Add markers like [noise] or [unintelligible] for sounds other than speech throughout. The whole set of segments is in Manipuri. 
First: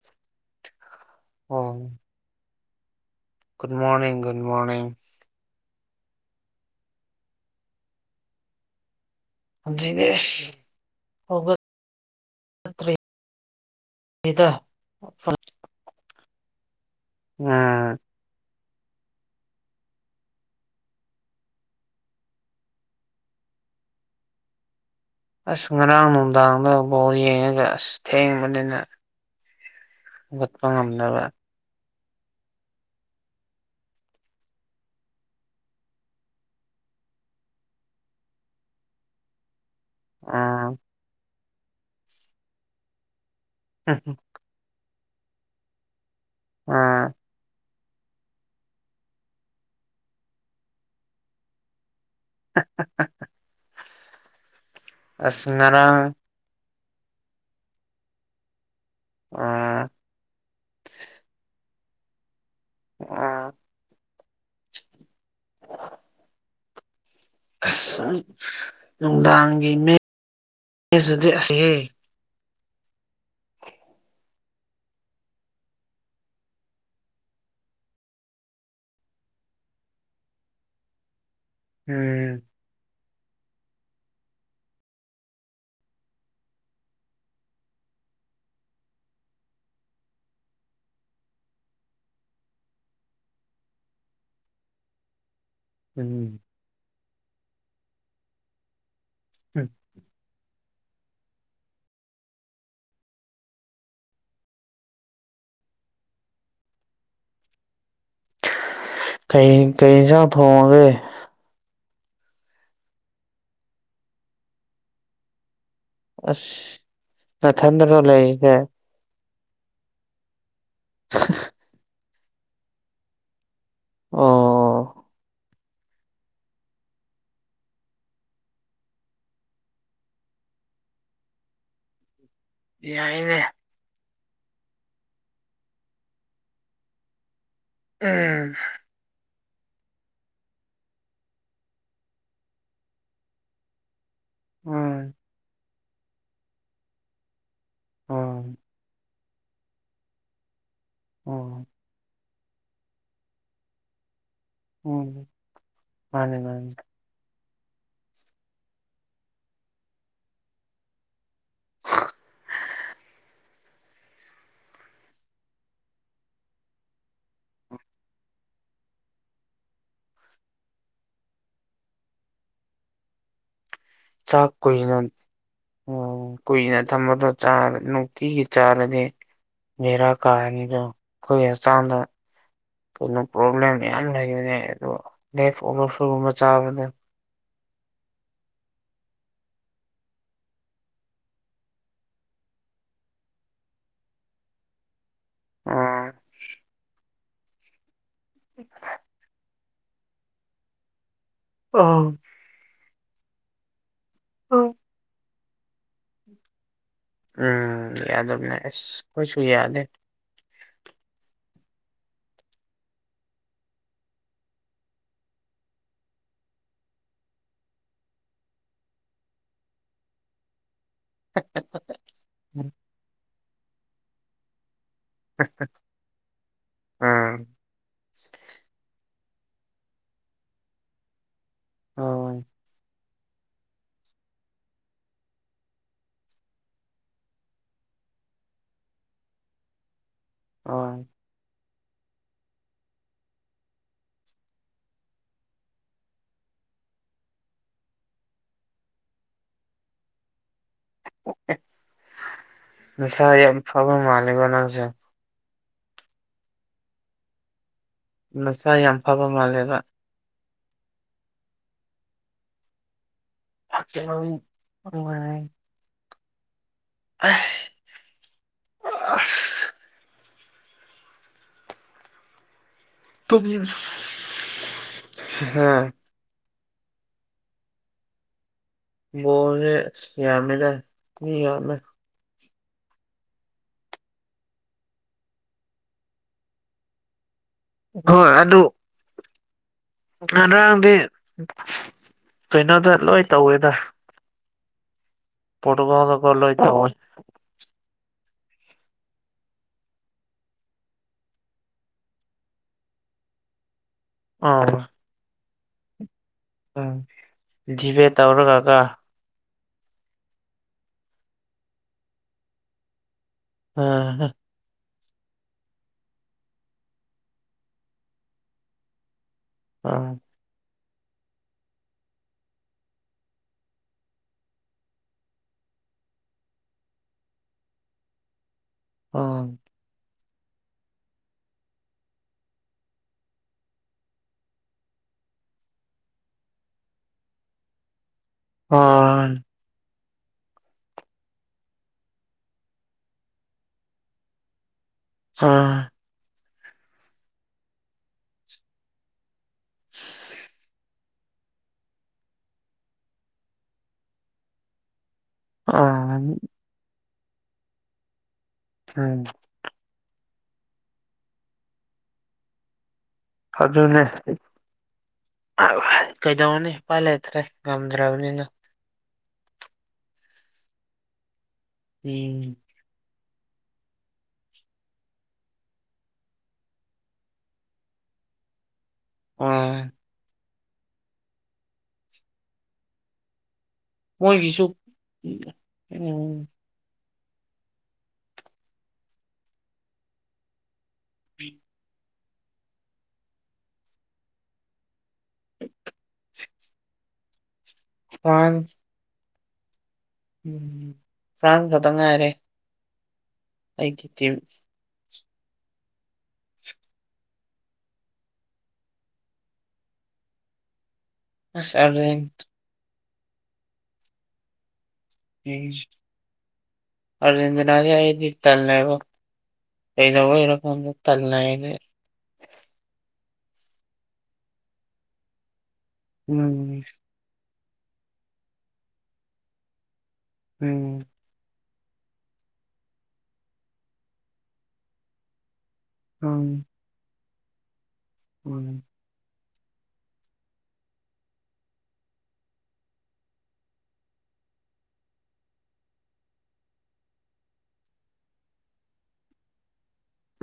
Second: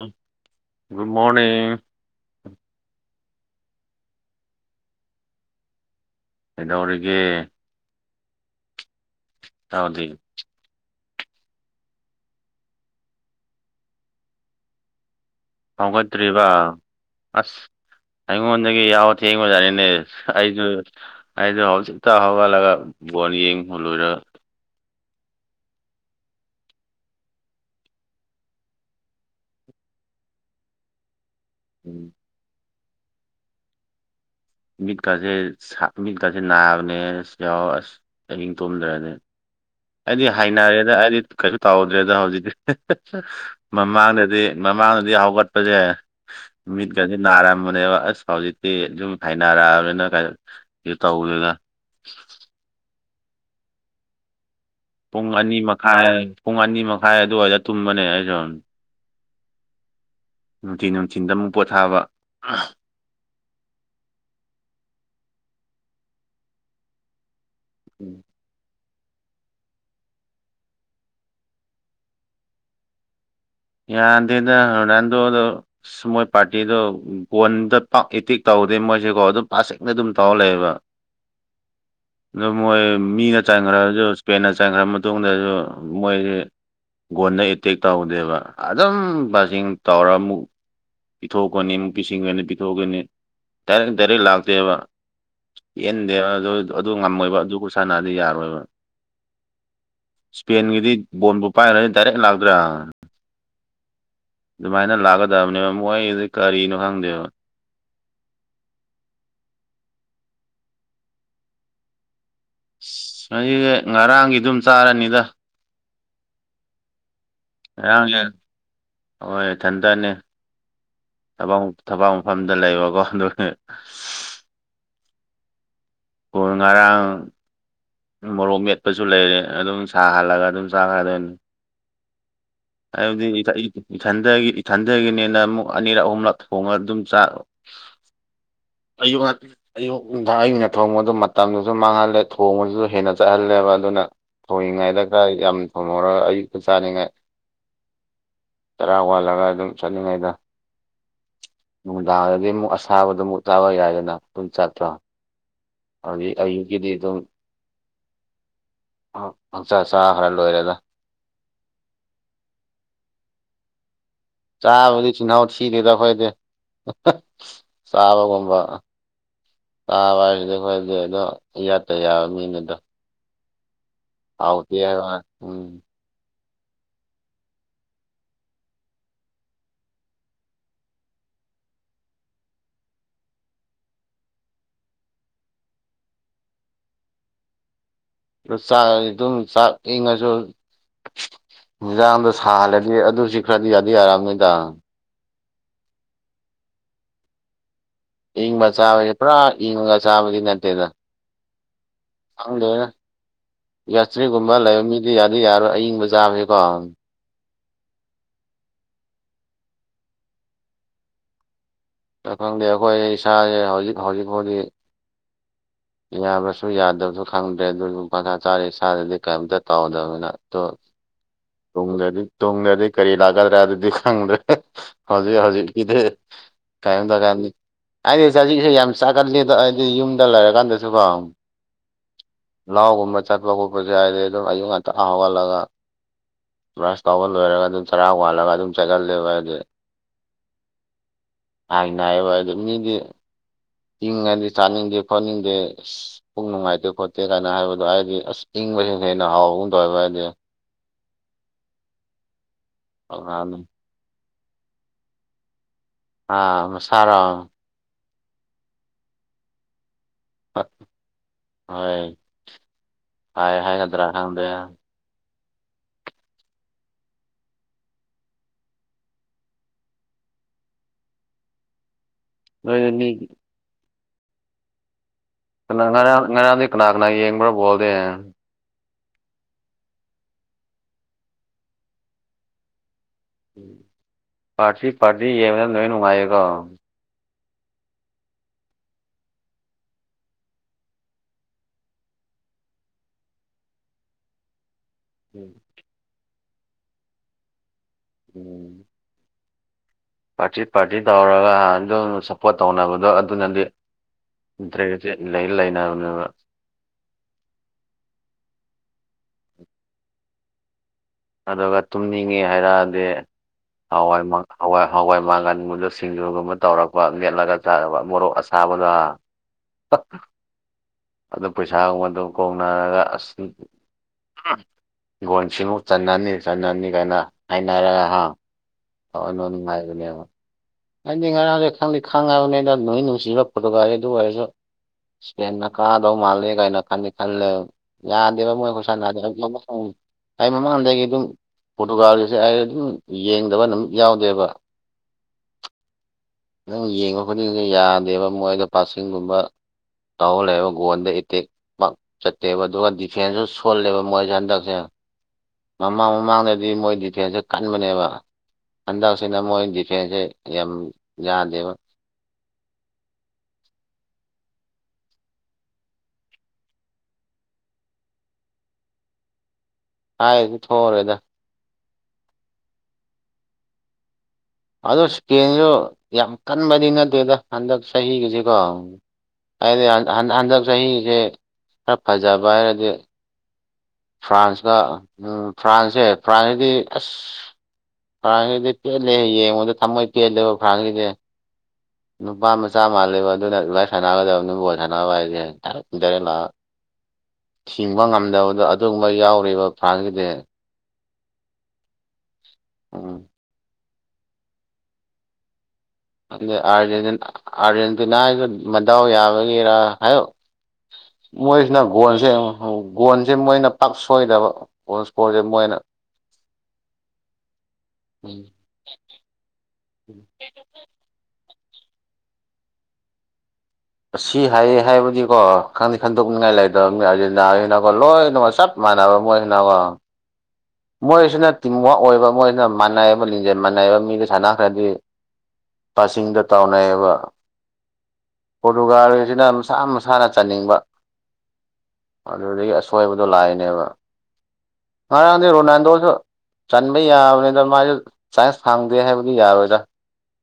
ꯎꯝ good morning good morning good morning ꯀꯩꯗꯧꯔꯤꯒꯦ ꯏꯇꯥꯎꯗꯤ ꯍꯟꯖꯤꯔꯤꯅꯦ ꯍ ꯠꯇ꯭ꯔꯤꯗ ꯐꯥꯎꯒꯠꯇ꯭ꯔꯤꯕ ꯑꯁ ꯑꯩꯉꯣꯟꯗꯒꯤ ꯌꯥꯎꯕ ꯊꯦꯡꯕꯖꯥꯅꯤꯅꯦ ꯑꯩꯁꯨ ꯍꯥꯏꯗꯣ ꯍꯧꯖꯤꯛꯇ ꯍꯧꯒꯠꯂꯒ ꯕꯣꯜ ꯌꯦꯡꯕ ꯂꯣꯏꯔꯒ ꯑꯁ ꯉꯔꯥꯡ ꯅꯨꯡꯗꯥꯡꯗꯐꯕꯥꯎ ꯌꯦꯡꯉꯒ ꯑꯁ ꯊꯦꯡꯕꯅꯤꯅ ꯍꯧꯒꯠꯄ ꯉꯝꯅꯕ ꯎꯝ ꯃꯤꯠꯀꯥꯁꯦ ꯁꯥ ꯃꯤꯠꯀꯥꯁꯦ ꯅꯥꯕꯅꯦ ꯑꯁ ꯌꯥꯎ ꯑꯁ ꯑꯍꯤꯡ ꯇꯨꯝꯗ꯭ꯔꯥꯗꯤ ꯑꯩꯗꯤ ꯎꯝ ꯍꯥꯏꯅꯔꯦꯗ ꯑꯩꯗꯤ ꯀꯩꯁꯨ ꯇꯧꯗ꯭ꯔꯦꯗ ꯍꯧꯖꯤꯛꯇꯤ ꯃꯃꯥꯡꯗꯗꯤ ꯃꯃꯥꯡꯗꯗꯤ ꯍꯧꯒꯠꯄꯁꯦ ꯎꯝ ꯃꯤꯠꯀꯁꯦ ꯅꯥꯔꯝꯕꯅꯦꯕ ꯑꯁ ꯍꯧꯖꯤꯛꯇꯤ ꯗꯨꯝ ꯍꯧꯅꯔꯛꯑꯕꯅꯤꯅ ꯀꯩꯁꯨ ꯇꯧꯗꯦꯗ [unintelligible] ꯄꯨꯡ ꯑꯁ ꯑꯅꯤ ꯉꯔꯥꯡ ꯃꯈꯥꯏ ꯄꯨꯡ ꯑꯅꯤ ꯃꯈꯥꯏ ꯑꯗꯨꯋꯥꯏꯗ ꯇꯨꯝꯕꯅꯦ ꯑꯩꯁꯨ ꯑ ꯅꯨꯡꯊꯤꯟ ꯅꯨꯡꯊꯤꯟꯗ ꯑꯃꯨꯛ ꯄꯣꯊꯥꯕ ꯑꯣ ꯑꯁ ꯅꯨꯡꯗꯥꯡꯒꯤ ꯃꯤꯠ [unintelligible] ꯌꯥꯗꯦꯗ ꯔꯣꯅꯥꯟꯗꯣꯗꯣ ꯑꯁ ꯃꯣꯏ ꯄꯥꯔꯇꯤꯗꯣ ꯕꯣꯟꯗ ꯄꯥꯛ ꯏꯇꯤꯛ ꯇꯧꯗꯦ ꯃꯣꯏꯁꯦꯀꯣ ꯑꯗꯨꯝ ꯄꯥꯁꯤꯡꯗ ꯑꯗꯨꯝ ꯇꯧꯔ ꯂꯩꯑꯦꯕ [unintelligible] ꯎꯝ ꯃꯣꯏ ꯃꯤꯅ ꯆꯟꯈ꯭ꯔꯁꯨ ꯏꯁꯄꯦꯟꯅ ꯆꯪꯈ꯭ꯔ ꯃꯇꯨꯡꯗꯁꯨ ꯃꯣꯏꯁꯤ ꯒꯣꯟꯗ ꯑꯦꯇꯦꯛ ꯇꯧꯗꯦꯕ ꯑꯗꯨꯝ ꯃꯁꯤꯡ ꯇꯧꯔ ꯑꯃꯨꯛ ꯄꯤꯊꯣꯛꯀꯅꯤ ꯑꯃꯨꯛ ꯄꯤꯁꯤꯟꯒꯅꯤ ꯄꯤꯊꯣꯛꯀꯣꯅꯤ ꯗꯥꯏꯔꯦꯛ ꯗꯥꯏꯔꯦꯛ ꯂꯥꯛꯇꯦꯕ ꯄꯦꯟꯗꯦꯕ ꯑꯗꯨ ꯑꯗꯨ ꯉꯝꯃꯣꯏꯕ ꯑꯗꯨ ꯈꯨꯁꯥꯟꯅꯗꯤ ꯌꯥꯔꯣꯏꯕ ꯍꯝ ꯏꯁꯄꯦꯟꯒꯤꯗꯤ ꯕꯣꯟꯜꯕꯨ ꯄꯥꯏꯒ꯭ꯔꯗꯤ ꯗꯥꯏꯔꯦꯛ ꯂꯥꯛꯇ꯭ꯔꯥ ꯑꯗꯨꯃꯥꯏꯅ ꯂꯥꯛꯀꯗꯕꯅꯦꯕ ꯃꯣꯏꯖꯤ ꯀꯔꯤꯅꯣ ꯈꯪꯗꯦꯕ ꯀꯩ ꯀꯩꯑꯦꯟꯖꯥꯡ ꯊꯣꯡꯉꯒꯦ ꯑꯩꯁꯦꯉꯔꯥꯡꯒꯤ ꯑꯗꯨꯝ ꯆꯥꯔꯅꯤꯗ ꯑꯁ ꯅꯊꯟꯗꯔꯣ ꯉꯔꯥꯡ ꯌꯦꯟ ꯂꯩꯔꯤꯁꯦ ꯍꯣꯏ ꯊꯟꯇꯅꯦ [unintelligible] ꯐꯝꯗ ꯂꯩꯕꯀꯣ ꯑꯗꯨꯅꯦ ꯑꯣ ꯀꯣꯜ ꯉꯔꯥꯡ ꯃꯣꯔꯣꯛ ꯃꯦꯠꯄꯁꯨ ꯂꯩꯔꯦ ꯑꯗꯨꯝ ꯁꯥꯍꯜꯂꯒ ꯑꯗꯨꯝ ꯆꯥꯔꯗꯣꯏꯅꯤ ꯌꯥꯏꯅꯦ [unintelligible] ꯏꯊꯟꯗꯒꯤ ꯏꯊꯟꯗꯒꯤꯅꯤꯅ ꯑꯃꯨꯛ ꯑꯅꯤꯔꯛ ꯑꯍꯨꯝꯔꯛ ꯊꯣꯡꯉ ꯑꯗꯨꯝ ꯆꯥꯔꯕ ꯎꯝꯍ ꯑꯌꯣ [unintelligible] ꯑꯌꯨꯛ ꯅꯨꯡꯗꯥꯡ ꯑꯩꯅ ꯊꯣꯡꯕꯗꯨ ꯃꯇꯝꯗꯨꯁꯨ ꯃꯥꯡꯍꯜꯂꯦ ꯊꯣꯡꯕꯁꯨ ꯍꯦꯟꯅ ꯆꯠꯍꯜꯂꯦꯕ ꯑꯗꯨꯅ ꯎꯝ ꯊꯣꯡꯉꯤꯉꯩꯏꯗ ꯈ ꯌꯥꯝ ꯊꯣꯡꯉꯧꯔꯒ ꯑꯌꯨꯛꯛꯇ ꯆꯥꯅꯤꯡꯉꯥꯏ [unintelligible] ꯆꯔꯥ ꯋꯥꯜꯂꯒ ꯑꯗꯨꯝ ꯆꯠꯅꯤꯡꯉꯩꯗ ꯑꯣ ꯅꯨꯡꯗꯥꯡꯗꯗꯤ ꯑꯃꯨꯛ ꯑꯁꯥꯕꯗꯨ ꯑꯃꯨꯛ ꯆꯥꯕ ꯌꯥꯏꯗꯅ ꯑꯗꯨꯝ ꯆꯠꯇ꯭ꯔꯣ ꯎꯝ ꯍꯧꯖꯤꯛ ꯃꯥꯅꯤ ꯃꯥꯅꯤ ꯑꯌꯨꯛꯀꯤꯗꯤ ꯑꯗꯨꯝ ꯄꯪꯆꯥ ꯆꯈ꯭ꯔꯥ ꯂꯣꯏꯔꯦꯗ ꯆꯥꯕꯗꯤ ꯆꯤꯟꯍꯥꯎ ꯊꯤꯗꯦꯗ ꯑꯈꯣꯏꯗꯤ ꯆꯥꯕꯒꯨꯝꯕ ꯆꯥꯕ ꯍꯥꯏꯁꯤꯗꯤ ꯑꯈꯣꯏꯗꯤ ꯑꯗꯣ ꯏꯌꯥꯠꯇ ꯌꯥꯕ ꯃꯤꯅꯤꯗꯣ ꯆꯥꯛ ꯀꯨꯏꯅ ꯍꯥꯏꯕ ꯎꯝ ꯑꯣ ꯀꯨꯏꯅ ꯊꯝꯝꯕꯗꯣ ꯆꯥꯔ ꯅꯨꯡꯇꯤꯒꯤ ꯆꯥꯔꯗꯤ ꯕꯦꯔꯥ ꯀꯥꯔꯅꯤꯅ [unintelligible] ꯀꯣꯟꯅ ꯄ꯭ꯔꯣꯕ꯭ꯂꯦꯝ ꯃꯌꯥꯝ ꯂꯩꯔꯤꯕꯅꯦ [unintelligible] ꯆꯥꯕꯅꯦ [unintelligible] ꯆꯥꯏ ꯑꯗꯨꯝ ꯆꯥꯛ ꯏꯪꯉꯁꯨ ꯌꯦꯟꯖꯥꯡꯗꯣ ꯁꯥꯍꯜꯂꯗꯤ ꯑꯗꯨꯁꯨ ꯈꯔꯗꯤ ꯌꯥꯗꯤ ꯌꯥꯔꯝꯅꯤꯗ ꯑꯣ ꯏꯪꯕ ꯆꯥꯕꯁꯦ ꯄꯨꯔꯥ ꯏꯪꯉ ꯆꯥꯕꯗꯤ ꯅꯠꯇꯦꯗ ꯑꯣ ꯈꯪꯗꯦꯗ ꯒ꯭ꯌꯥꯁꯇ꯭ꯔꯤꯒꯨꯝꯕ ꯂꯩꯕ ꯃꯤꯗꯤ ꯌꯥꯗꯤ ꯌꯥꯔꯣꯏ ꯑꯏꯪꯕ ꯆꯥꯕꯁꯤꯀꯣ ꯎꯝ ꯌꯥꯗꯕꯅꯦ ꯑꯁ ꯈꯣꯏꯁꯨ ꯌꯥꯗꯦ ꯑ ꯈꯪꯗꯦ ꯑꯩꯈꯣꯏ ꯏꯁꯥꯁꯦ ꯍꯧꯖꯤꯛ ꯍꯧꯖꯤꯛ ꯐꯥꯎꯗꯤ ꯌꯥꯕꯁꯨ ꯌꯥꯗꯕꯁꯨ ꯈꯪꯗ꯭ꯔꯦ ꯑꯗꯨ ꯄꯪꯁꯥ ꯆꯥꯔꯤ ꯏꯁꯥꯗꯗꯤ ꯀꯩꯝꯇ ꯇꯧꯗꯕꯅꯤꯅ ꯑꯗꯨ [inaudible] ꯍꯦ [unintelligible] ꯇꯨꯡꯗꯗꯤ ꯇꯨꯡꯗꯗꯤ ꯀꯔꯤ ꯂꯥꯛꯀꯗ꯭ꯔꯥ ꯑꯗꯨꯗꯤ ꯈꯪꯗ꯭ꯔꯦ ꯍꯧꯖꯤꯣꯏ ꯍꯧꯖꯤꯛ ꯀꯤꯗꯤ ꯎꯝ [unintelligible] ꯑꯩꯗꯤ ꯆꯖꯤꯛꯁꯨ ꯌꯥꯝ ꯆꯥꯛꯒꯠꯂꯤ ꯑꯗꯣ ꯑꯩꯗꯤ ꯌꯨꯝꯗ ꯂꯩꯔꯀꯥꯟꯗꯁꯨꯀꯣ ꯍꯣꯏ ꯂꯥꯎꯒꯨꯝꯕ ꯆꯠꯄ ꯈꯣꯠꯄꯁꯨ ꯑꯩꯗꯝ ꯑꯗꯨꯝ ꯑꯌꯨꯛ ꯉꯟꯇꯥ ꯍꯧꯒꯠꯂꯒ ꯕ꯭ꯔꯁ ꯇꯧꯕ ꯂꯣꯏꯔꯒ ꯑꯗꯨꯝ ꯆꯔꯥ ꯋꯥꯟꯂꯒ ꯑꯗꯨꯝ ꯆꯥꯒꯜꯂꯦꯕ ꯑꯩꯗꯤ [unintelligible] ꯍꯥꯏꯅ ꯅꯥꯏꯌꯦꯕ ꯑꯗꯨ ꯃꯤꯗꯤ ꯆꯤꯡꯉꯗꯤ ꯆꯥꯅꯤꯡꯗꯦ ꯈꯣꯠꯅꯤꯡꯗꯦ ꯑꯁ ꯄꯨꯛ ꯅꯨꯡꯉꯥꯏꯇꯦ ꯈꯣꯠꯇꯦ ꯀꯥꯏꯅ ꯍꯥꯏꯕꯗꯣ ꯍꯥꯏꯗꯤ ꯑꯁ ꯏꯪꯕꯁꯤꯅ ꯍꯦꯟꯅ ꯍꯥꯎꯕꯒꯨꯝ ꯇꯧꯑꯕ ꯑꯩꯗꯤ [unintelligible] ꯅꯁꯥ ꯌꯥꯝ ꯐꯕ ꯃꯥꯜꯂꯤꯀꯣ ꯅꯪꯁꯦ ꯑꯥ ꯃꯁꯥꯔꯣ ꯅꯁꯥ ꯌꯥꯝ ꯐꯕ ꯃꯥꯜꯂꯦꯕ ꯍꯣꯏ ꯐꯩ ꯍꯥꯏꯒꯗ꯭ꯔꯥ ꯍꯛꯆꯥꯡ ꯈꯪꯗꯦ [unintelligible] ꯑꯁ ꯑ ꯑꯁ ꯅꯣꯏꯗꯤ ꯃꯤ [unintelligible] ꯀꯅꯥ ꯉꯔꯥꯡ ꯉꯔꯥꯡꯗꯤ ꯀꯅꯥ ꯀꯅꯥ ꯌꯦꯡꯕ꯭ꯔꯥ ꯕꯣꯜꯗꯤ ꯕꯣꯜꯁꯦ ꯌꯥꯃꯦꯗ ꯃꯤ ꯌꯥꯝꯃꯦ ꯎ꯫ ꯄꯥꯔꯇꯤ ꯄꯥꯔꯇꯤ ꯌꯦꯡꯕꯗ ꯂꯣꯏ ꯅꯨꯡꯉꯥꯏꯌꯦꯀꯣ ꯍꯣꯏ ꯑꯗꯨ ꯉꯔꯥꯡꯗꯤ ꯀꯩꯅꯣꯗ ꯂꯣꯏ ꯇꯧꯋꯦꯗ ꯎꯝ [unintelligible] ꯂꯣꯏ ꯇꯧꯏ ꯎꯝ ꯄꯥꯔꯇꯤ ꯄꯥꯔꯇꯤ ꯇꯧꯔꯒ ꯑꯗꯨꯝ ꯁꯞꯄꯣꯔꯠ ꯇꯧꯅꯕꯗꯣ ꯑꯗꯨꯅꯗꯤ ꯑꯥ ꯇ꯭ꯔꯦ ꯂꯩ ꯂꯩꯅꯕꯅꯦꯕ ꯎꯝ ꯗꯤꯕꯦꯠ ꯇꯧꯔꯒꯀꯣ ꯑꯗꯨꯒ ꯇꯨꯝꯅꯤꯡꯉꯦ ꯍꯥꯏꯔꯛꯑꯗꯤ ꯑ ꯍꯋꯥꯏ ꯃꯪꯒꯟ ꯍꯋꯥꯏ ꯍꯋꯥꯏ ꯃꯥꯡꯒꯟꯒꯨꯝꯗ ꯁꯤꯡꯖꯨꯒꯨꯝꯕ ꯇꯧꯔꯛꯄ ꯅꯦꯠꯂꯒ ꯆꯥꯕ ꯃꯣꯔꯣꯛ ꯑꯁꯥꯕꯗꯣ ꯑ ꯑꯗꯨ ꯄꯩꯁꯥꯒꯨꯝꯕ ꯑꯗꯨ ꯀꯣꯡꯅꯔꯒ ꯑꯁ ꯍꯤꯡꯒꯣꯟꯁꯤꯃꯨꯛ ꯆꯟꯅꯅꯤ ꯆꯟꯅꯤ ꯀꯥꯏꯅ ꯍꯥꯏꯔꯒ ꯍꯥ ꯑꯗꯣ ꯑ ꯅꯨꯉꯥꯏꯕꯅꯦꯕ ꯑꯩꯗꯤ ꯉꯔꯥꯡꯁꯦ ꯈꯪꯗꯦ ꯈꯪꯉꯕꯅꯤꯅꯗ ꯅꯣꯏ ꯅꯨꯡꯁꯤꯕ [unintelligible] ꯑꯗꯨ ꯑꯣꯏꯔꯁꯨ ꯏꯁꯟꯅ ꯀꯥꯗꯧ ꯃꯥꯜꯂꯦ ꯀꯥꯏꯅ ꯈꯟꯗꯤ ꯈꯜꯂꯦ ꯌꯥꯗꯦꯕ ꯃꯣꯏꯈ ꯈꯨꯁꯥꯟꯅꯗꯣ ꯎꯝ ꯑꯩ ꯃꯃꯥꯡꯗꯒꯤ ꯑꯗꯨꯝ ꯄꯣꯇꯣꯒ꯭ꯔꯥꯟꯁꯦ ꯑꯩ ꯑꯗꯨꯝ ꯌꯦꯡꯗꯕ ꯅꯨꯃꯤꯠ ꯌꯥꯎꯗꯦꯕ ꯑꯥ ꯑꯗꯨꯝ ꯌꯦꯡꯕ ꯈꯨꯗꯤꯡꯗ ꯌꯥꯗꯦꯕ ꯃꯣꯏꯗꯣ ꯄꯥꯁꯤꯡꯒꯨꯝꯕ ꯇꯧ ꯂꯩꯕ ꯒꯣꯟꯗ ꯑꯦꯇꯦꯛ ꯃꯛ ꯆꯠꯇꯦꯕ ꯑꯗꯨꯒ ꯗꯤꯐꯦꯟꯁꯁꯨ ꯁꯣꯜꯂꯦꯕ ꯃꯣꯏꯁꯦ ꯍꯟꯗꯛꯁꯦ ꯃꯃꯥꯡ ꯎꯝ ꯃꯃꯥꯡꯗꯗꯤ ꯃꯣꯏ ꯗꯤꯇꯦꯜꯁꯦ ꯀꯟꯕꯅꯦꯕ ꯍꯟꯗꯛꯁꯤꯅ ꯃꯣꯏ ꯗꯤꯐꯦꯟꯁꯦ ꯌꯥꯝ ꯌꯥꯗꯦꯕ ꯍꯧ ꯑꯗꯨꯅꯦ ꯀꯩꯗꯧꯅꯤ ꯏꯐꯥꯏ ꯂꯩꯇ꯭ꯔꯦ ꯉꯝꯗ꯭ꯔꯕꯅꯤꯅ ꯍꯥꯏꯗꯤ ꯊꯣꯡꯎꯔꯦꯗ ꯎꯝ ꯑꯗꯨ ꯏꯁꯀꯦꯟꯁꯨ ꯌꯥꯝ ꯀꯟꯕꯗꯤ ꯅꯠꯇꯦꯗ ꯍꯟꯗꯛ ꯆꯍꯤꯒꯤꯁꯤꯀꯣ ꯑ ꯍꯥꯏꯗꯤ ꯍꯟꯗꯛ ꯆꯍꯤꯁꯦ ꯈꯔ ꯐꯖꯕ ꯍꯥꯏꯔꯗꯤ ꯃꯣꯏꯒꯤꯁꯨ ꯐ꯭ꯔꯥꯟꯁꯇ ꯎꯝ ꯐ꯭ꯔꯥꯟꯁꯁꯦ ꯎꯝ ꯐ꯭ꯔꯥꯟꯁꯀꯤꯗꯤ ꯑꯁ ꯐꯔꯥꯟꯁꯤꯗꯤ ꯄꯦꯜꯂꯦ ꯌꯦꯡꯉꯨꯗ ꯊꯝꯃꯣꯏ ꯄꯦꯜꯂꯦꯕ ꯐꯔꯥꯟꯁꯤꯗꯤ ꯎ ꯅꯨꯄꯥ ꯃꯆꯥ ꯃꯥꯜꯂꯦꯕ ꯑꯗꯨꯅ ꯏꯚꯥꯏ ꯁꯥꯟꯅꯒꯗꯕ ꯅꯨꯕꯨꯣꯠ ꯁꯥꯟꯅꯕ ꯍꯥꯏꯁꯦ ꯏꯇꯔꯦꯠ ꯂꯥꯛ ꯤꯡꯕ ꯐ꯭ꯔꯥꯟꯁ ꯉꯝꯗꯕꯗꯣ ꯑꯗꯨꯒꯨꯝꯕ ꯌꯥꯎꯔꯤꯕ ꯐꯥꯝꯒꯤꯗꯤ ꯎꯝ ꯐ꯭ꯔꯥꯟꯁ ꯈꯛꯇ ꯉꯥꯏꯔꯦ ꯎꯝ ꯑꯩꯒꯦꯇꯦ ꯑꯗ ꯑꯥꯔꯖꯦꯟꯇꯤꯅꯥꯒ ꯃꯗꯥꯎ ꯌꯥꯕꯒꯤꯔꯥ ꯍꯥꯏꯌꯣ ꯑꯁ ꯃꯣꯏꯁꯤꯅ ꯑꯥꯔꯖꯦꯟ ꯒꯣꯟꯁꯦ ꯒꯣꯟꯁꯦ ꯃꯣꯏꯅ ꯄꯥꯛ ꯁꯣꯏꯗꯕ ꯏꯁꯣꯔ ꯑꯔꯖꯦꯟꯗꯅꯥꯒꯤꯗꯤ ꯇꯂꯕ ꯀꯗ ꯏꯔꯀꯣ ꯇꯜꯅꯗꯤ ꯁꯤ ꯍꯥꯏꯌꯦ ꯍꯥꯏꯕꯗꯤꯀꯣ ꯈꯪꯗꯦ ꯈꯟꯗꯣꯛꯅꯤꯡꯉꯥꯏ ꯎꯝ ꯂꯩꯗꯕ ꯑꯣ ꯂꯣꯏꯅ ꯃꫭꯏ ꯆꯞ ꯃꯥꯟꯅꯅꯕ ꯃꯣꯏ ꯒꯤꯅꯉꯣ ꯎꯝ ꯃꯣꯏꯁꯤꯅ ꯇꯤꯝꯋꯥꯛ ꯑꯣꯏꯕ ꯃꯣꯏꯁꯤꯅ ꯃꯥꯟꯅꯩ ꯑꯃ ꯂꯤꯡꯖꯩ ꯃꯥꯟꯅꯩꯕ ꯃꯤꯗ ꯁꯥꯟꯅꯈ꯭ꯔꯗꯤ ꯀꯆꯤꯡꯗ ꯎꯝ ꯇꯥꯎꯅꯩꯑꯌꯦꯕ ꯎꯝ ꯄꯣꯔꯇꯨꯒꯥꯜꯁꯤꯅ ꯃꯁꯥ ꯃꯁꯥ ꯁꯥꯟꯅ ꯆꯥꯅꯤꯡꯕ ꯑꯗꯨꯗꯒꯤ ꯑꯁꯣꯏꯕꯗꯣ ꯂꯥꯛꯏꯅꯦꯕ ꯉꯥꯡ ꯃꯥꯗꯤ ꯔꯣꯅꯥꯜꯗꯣꯁꯨ ꯆꯟꯕ ꯌꯥꯕꯅꯤꯗ ꯃꯥꯁꯨ ꯁꯥꯏꯟꯁ ꯐꯥꯡꯗꯦ ꯍꯥꯏꯕꯗꯤ ꯌꯥꯔꯣꯏꯗ꯭ꯔꯥ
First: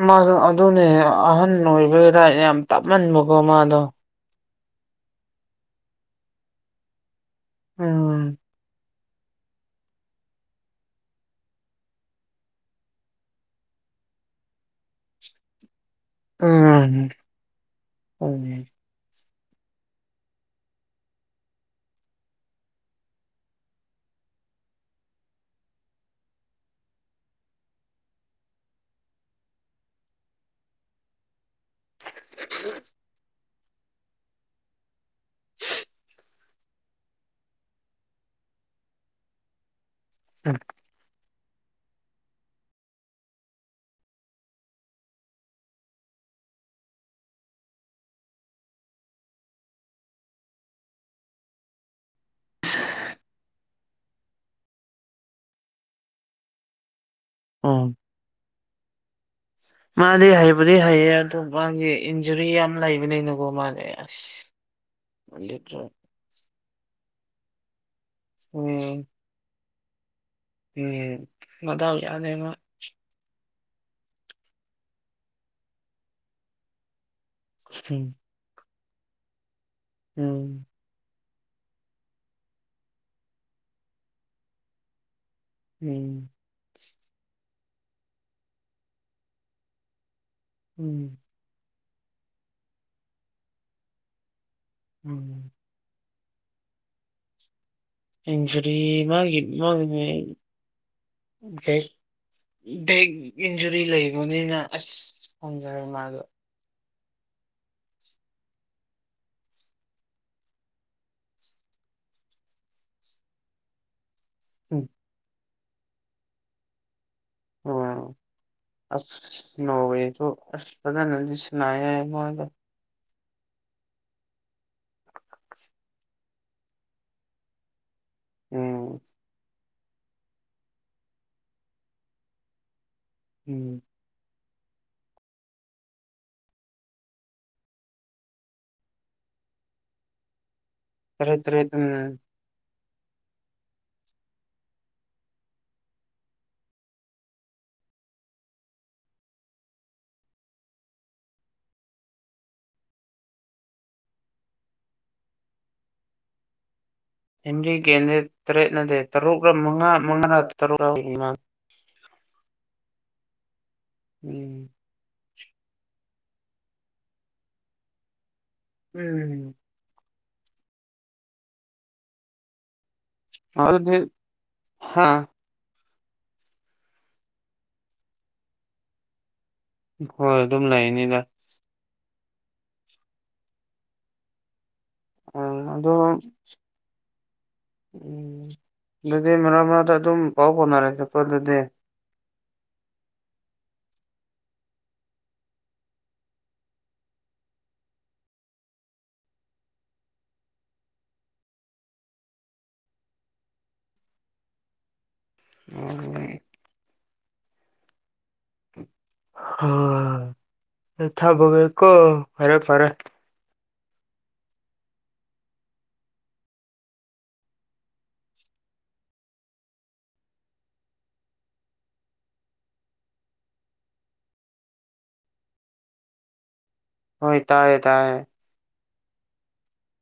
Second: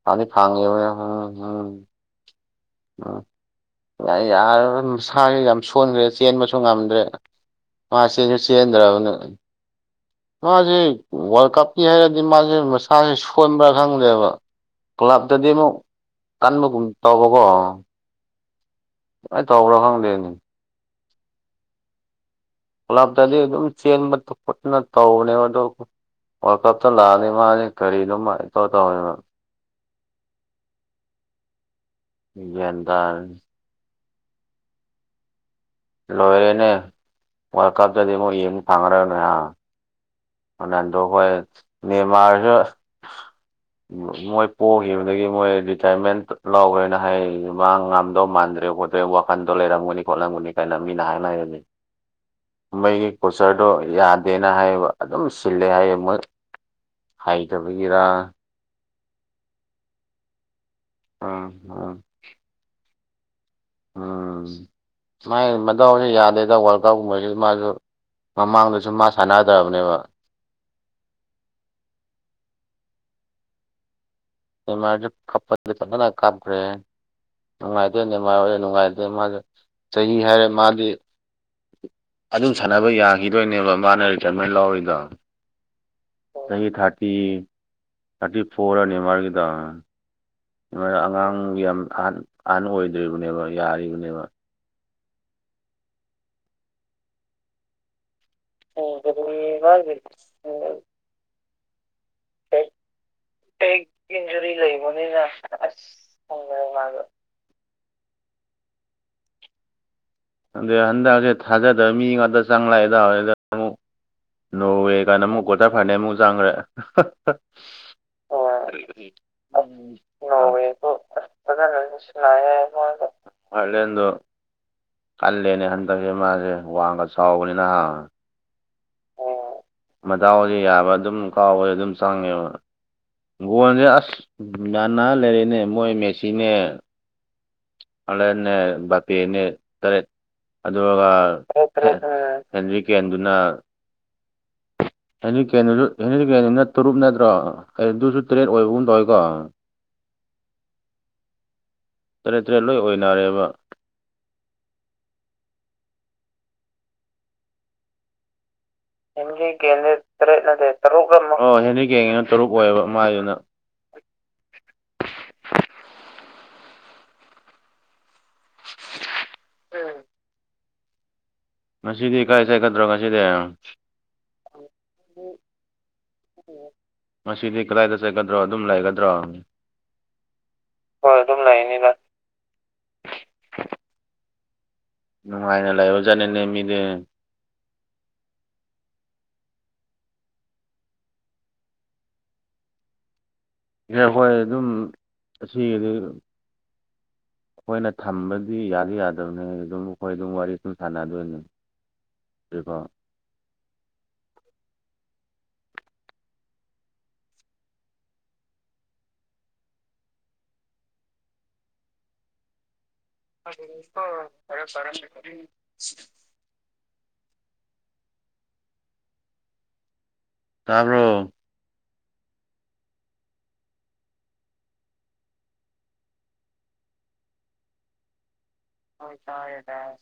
ꯃꯥꯗꯣ ꯑꯗꯨꯅꯦ ꯑꯍꯟ ꯑꯣꯏꯕꯒꯤ ꯔꯥꯏꯠ ꯌꯥꯝ ꯇꯞꯃꯟꯕꯀꯣ ꯃꯥꯗꯣ ꯌꯥ ꯁꯥꯁꯨ ꯌꯥꯝ ꯁꯣꯟꯈ꯭ꯔꯦ ꯆꯦꯟꯕꯁꯨ ꯉꯝꯗ꯭ꯔꯦ ꯃꯥꯁꯤ ꯎꯝ ꯆꯦꯟꯁꯨ ꯆꯦꯟꯗ꯭ꯔꯕꯅꯦ ꯃꯥꯁꯦ ꯋꯥꯔꯜ ꯀꯞꯀꯤ ꯍꯥꯏꯔꯗꯤ ꯃꯥꯁꯦ ꯃꯁꯥꯁꯦ ꯁꯣꯟꯕ꯭ꯔꯥ ꯈꯪꯗꯦꯕ ꯀ꯭ꯂꯞꯇꯗꯤ ꯑꯃꯨꯛ ꯀꯟꯕꯒꯨꯝ ꯎꯝ ꯇꯧꯕꯀꯣ ꯎꯝ ꯑꯩ ꯇꯧꯕ꯭ꯔꯣ ꯈꯪꯗꯦꯅꯦ ꯄꯨꯂꯥꯞꯇꯗꯤ ꯑꯗꯨꯝ ꯆꯦꯟꯕ ꯈꯣꯠꯇꯅ ꯇꯧꯕꯅꯦꯕ ꯑꯗꯣ ꯋꯥꯔꯜ ꯀꯞꯇ ꯂꯥꯛꯑꯅꯤ ꯃꯥꯅꯤ ꯀꯔꯤꯅꯣ ꯇꯧ ꯇꯧꯅꯤ ꯃ ꯗ ꯍ ꯂꯣꯏꯔꯦꯅꯦ ꯋꯥꯔ ꯀꯞꯇꯗꯤ ꯑꯃꯨꯛ ꯌꯦꯡ ꯑꯃꯨꯛ ꯊꯥꯡꯅꯈ꯭ꯔꯒꯅꯦ ꯑꯥ ꯗꯣ ꯍꯈꯣꯏ ꯃꯦꯟꯃꯥꯔꯁꯨ ꯃꯣꯏ ꯄꯣꯛꯈꯤꯕꯗꯒꯤ ꯃꯣꯏ ꯔꯤꯇꯥꯌꯔꯃꯦꯟ ꯂꯥꯎꯈ꯭ꯔꯦꯅ ꯍꯥꯏ ꯃꯥ ꯉꯝꯗꯧ ꯃꯥꯟꯗ꯭ꯔꯦ ꯈꯣ ꯋꯥꯈꯟꯗꯣ ꯂꯩꯔꯝꯒꯅꯤ ꯈꯣꯠꯂꯝꯒꯅꯤ ꯀꯥꯏꯅ ꯃꯤꯅ ꯍꯥꯏꯅ ꯂꯩꯔꯅꯤ ꯃꯣꯏꯒꯤ ꯀꯣꯆꯔꯗꯣ ꯌꯥꯗꯦꯅ ꯍꯥꯏꯌꯦꯕ ꯑꯗꯨꯝ ꯁꯤꯜꯂꯦ ꯍꯥꯏꯌꯦ ꯃꯣꯏ ꯎꯝ ꯍꯥꯏꯇꯕꯒꯦꯔ ꯃꯥꯗꯤ ꯍꯩꯕꯨꯗꯤ ꯍꯩꯌꯦ ꯑꯣ ꯎꯝ ꯃꯥꯒꯤ ꯎꯝ ꯏꯟꯖꯨꯔꯤ ꯌꯥꯝ ꯂꯩꯕꯅꯤꯅꯀꯣ ꯃꯥꯗꯤ ꯑꯁ ꯎꯝ ꯃꯥꯥꯏ ꯃꯗꯥꯎꯁꯨ ꯌꯥꯗꯦꯗ ꯋꯥꯔꯜꯀꯞꯀꯨꯝꯕꯁꯤ ꯃꯥꯁꯨ ꯃꯃꯥꯡꯗꯁꯨ ꯎꯝ ꯃꯥ ꯁꯥꯟꯅꯗ꯭ꯔꯕꯅꯦꯕ ꯎꯝ ꯃꯗꯥ ꯌꯥꯗꯃ ꯀꯄ ꯀꯥꯞꯗ꯭ꯔꯦꯅꯨꯡꯉꯥꯏꯗ ꯎꯝ ꯅꯨꯡꯉꯥꯏ ꯅꯨꯡꯉꯥꯏꯇꯦ ꯃꯥꯁꯦ ꯆꯍꯤ ꯎꯝ ꯍꯥꯏꯔꯦ ꯃꯥꯗꯤ ꯑꯗꯨꯝ ꯁꯥꯟꯅꯕ ꯌꯥꯈꯤꯗꯣꯏꯅꯦꯕ ꯃꯥꯅ ꯔꯤꯇꯔꯃꯦꯟ ꯂꯧꯔꯤꯗꯣ ꯎꯝ ꯅꯪꯒꯤ ꯊꯥꯔꯇꯤ ꯊꯥꯔꯇꯤ ꯐꯣꯔ ꯔꯅꯦ ꯃꯥꯒꯤꯗꯣ ꯅꯣꯢ ꯎꯝ ꯑꯉꯥꯡ ꯌꯥꯝ ꯑꯍꯥꯟ ꯑꯣꯏꯗ꯭ꯔꯤꯕꯅꯦꯕ ꯌꯥꯔꯤꯕꯅꯦꯕ ꯎꯝ ꯌꯦꯡꯖꯔꯤ ꯏꯃꯥꯒꯤ ꯃꯥꯒꯤ [unintelligible] ꯖꯦ ꯕꯦꯛ ꯏꯟꯖꯨꯔꯤ ꯕꯦꯛ ꯂꯩꯕꯅꯤꯅ ꯑꯁ ꯐꯪꯖꯔꯦ ꯃꯥꯗꯨ ꯐꯪꯖꯔꯦ ꯃꯥꯖꯨ ꯑꯗꯨꯗꯩ ꯍꯟꯗꯛꯁꯦ ꯊꯥꯖꯗꯕ ꯃꯤ ꯉꯥꯛꯇ ꯆꯪ ꯂꯥꯛꯑꯦꯗꯗ ꯑꯃꯨꯛ ꯎꯝ ꯅꯣꯋꯦ ꯀꯥꯢꯅ ꯑꯃꯨꯛ ꯀ꯭ꯋꯥꯇꯔ ꯐꯥꯢꯅꯦꯜ ꯑꯃꯨꯛ ꯆꯥꯡꯈ꯭ꯔꯦ ꯑꯣ ꯅꯣꯔꯋꯦ ꯑꯁ ꯁꯨ ꯐꯖꯅꯗꯤ ꯁꯥꯟꯅꯩꯌꯦ ꯐꯖꯅꯗꯤ ꯃꯣꯏꯗꯣ ꯁꯥꯅꯩꯌꯦ ꯍꯂꯦꯟ ꯗꯨ ꯀꯜꯂꯦꯅꯦ ꯍꯟꯗꯛꯁꯦ ꯃꯥꯁꯦ ꯋꯥꯡꯒ ꯆꯥꯎꯕꯅꯤꯅ ꯍꯥ ꯎꯝ ꯃꯗꯥꯎꯁꯦ ꯌꯥꯕ ꯑꯗꯨꯝ ꯀꯥꯎꯕꯗ ꯑꯗꯨꯝ ꯆꯪꯉꯦꯕ ꯎꯝ ꯒꯣꯟꯁꯦ ꯑꯁ ꯌꯥꯟꯅ ꯂꯩꯔꯦꯅꯦ ꯃꯣꯏ ꯃꯦꯁꯤꯅꯦ ꯍꯂꯟꯅꯦ ꯕꯥꯄꯦꯅꯦ ꯇꯔꯦꯠ ꯑꯗꯨꯒ ꯇꯔꯦꯠ ꯇꯔꯦꯠ ꯎꯝ [unintelligible] ꯍꯦꯔꯤꯀꯦꯟꯗꯨꯅ ꯍꯦꯔꯤꯀꯦꯟꯗꯨꯁꯨ ꯍꯦꯔꯤꯀꯦꯟ ꯇꯔꯨꯨꯞ ꯅꯠꯇ꯭ꯔꯣ ꯑꯗꯨꯁꯨ ꯇꯔꯦꯠ ꯑꯣꯏꯕꯒꯨꯝ ꯇꯧꯋꯤꯀꯣ ꯇꯔꯦꯠ ꯇꯔꯦꯠ ꯂꯣꯏ ꯑꯣꯏꯅꯔꯦꯕ ꯍꯦꯅꯔꯤ ꯀꯦꯟꯗꯤ ꯇꯔꯦꯠ ꯅꯠꯇꯦ ꯍꯦꯅꯔꯤ ꯇꯔꯨꯛꯔ ꯀꯦꯟ ꯃꯉꯥ ꯗꯤ ꯃꯉꯥꯔ ꯇꯔꯦꯠ ꯅꯠꯇ꯭ꯔꯦ ꯇꯔꯨꯛꯔ ꯇꯔꯨꯛ ꯑꯣꯏꯕꯅꯤ ꯂꯛ ꯃꯥ ꯍꯦꯅꯔꯤ ꯀꯦꯟꯗꯤ ꯇꯔꯨꯛ ꯑꯣꯏꯌꯦꯕ ꯃꯥꯥꯏꯗꯨꯅ ꯎꯝ ꯎꯝ ꯎꯝ ꯁꯤꯗꯤ ꯀꯥꯏ ꯆꯠꯀꯗ꯭ꯔ ꯉꯁꯤꯗꯤ ꯑꯗꯨꯗꯤ ꯍꯥ ꯉꯁꯤꯗꯤ ꯀꯗꯥꯏꯗ ꯆꯠꯀꯗ꯭ꯔꯣ ꯑꯗꯨꯝ ꯂꯩꯒꯗ꯭ꯔꯣ ꯍꯣꯏ ꯑꯗꯨꯝ ꯂꯩꯅꯤꯗ ꯑꯗꯨꯨꯝ ꯂꯩꯥꯅꯤꯗ ꯎꯝ ꯅꯨꯡꯉꯥꯏꯅ ꯑꯗꯣ ꯂꯩꯔꯖꯠꯅꯤꯅꯦ ꯃꯤꯗꯤ ꯎꯝ ꯑꯗꯨꯗꯤ ꯃꯔꯛ ꯃꯔꯛꯗ ꯑꯗꯨꯝ ꯄꯥꯎ ꯐꯥꯎꯅꯔꯁꯤꯀꯣ ꯑꯗꯨꯗꯤ ꯏꯌ ꯍꯣꯏ ꯑꯗꯨꯝ ꯉꯁꯤꯒꯤꯗꯤ ꯑꯈꯣꯏꯅ ꯊꯝꯕꯗꯤ ꯌꯥꯗꯤ ꯌꯥꯗꯕꯅꯦ ꯑꯗꯨꯝ ꯑꯈꯣꯏ ꯑꯗꯨꯝ ꯋꯥꯔꯤ ꯑꯗꯨꯝ ꯁꯥꯟꯅꯗꯣꯏꯅꯦ ꯑꯗꯨꯀꯣ ꯎꯝ ꯍ ꯊꯝꯃꯒꯦꯀꯣ ꯐꯔꯦ ꯐꯔꯦ ꯍ ꯊꯝꯃꯒꯦꯀꯣ ꯐꯔꯦ ꯐꯔꯦ ꯇꯥꯕꯔꯣ ꯍꯣꯏ ꯇꯥꯏꯌꯦ ꯇꯥꯏꯌꯦ ꯍꯣꯏ ꯇꯥꯏꯌꯦ ꯇꯥꯏꯌꯦ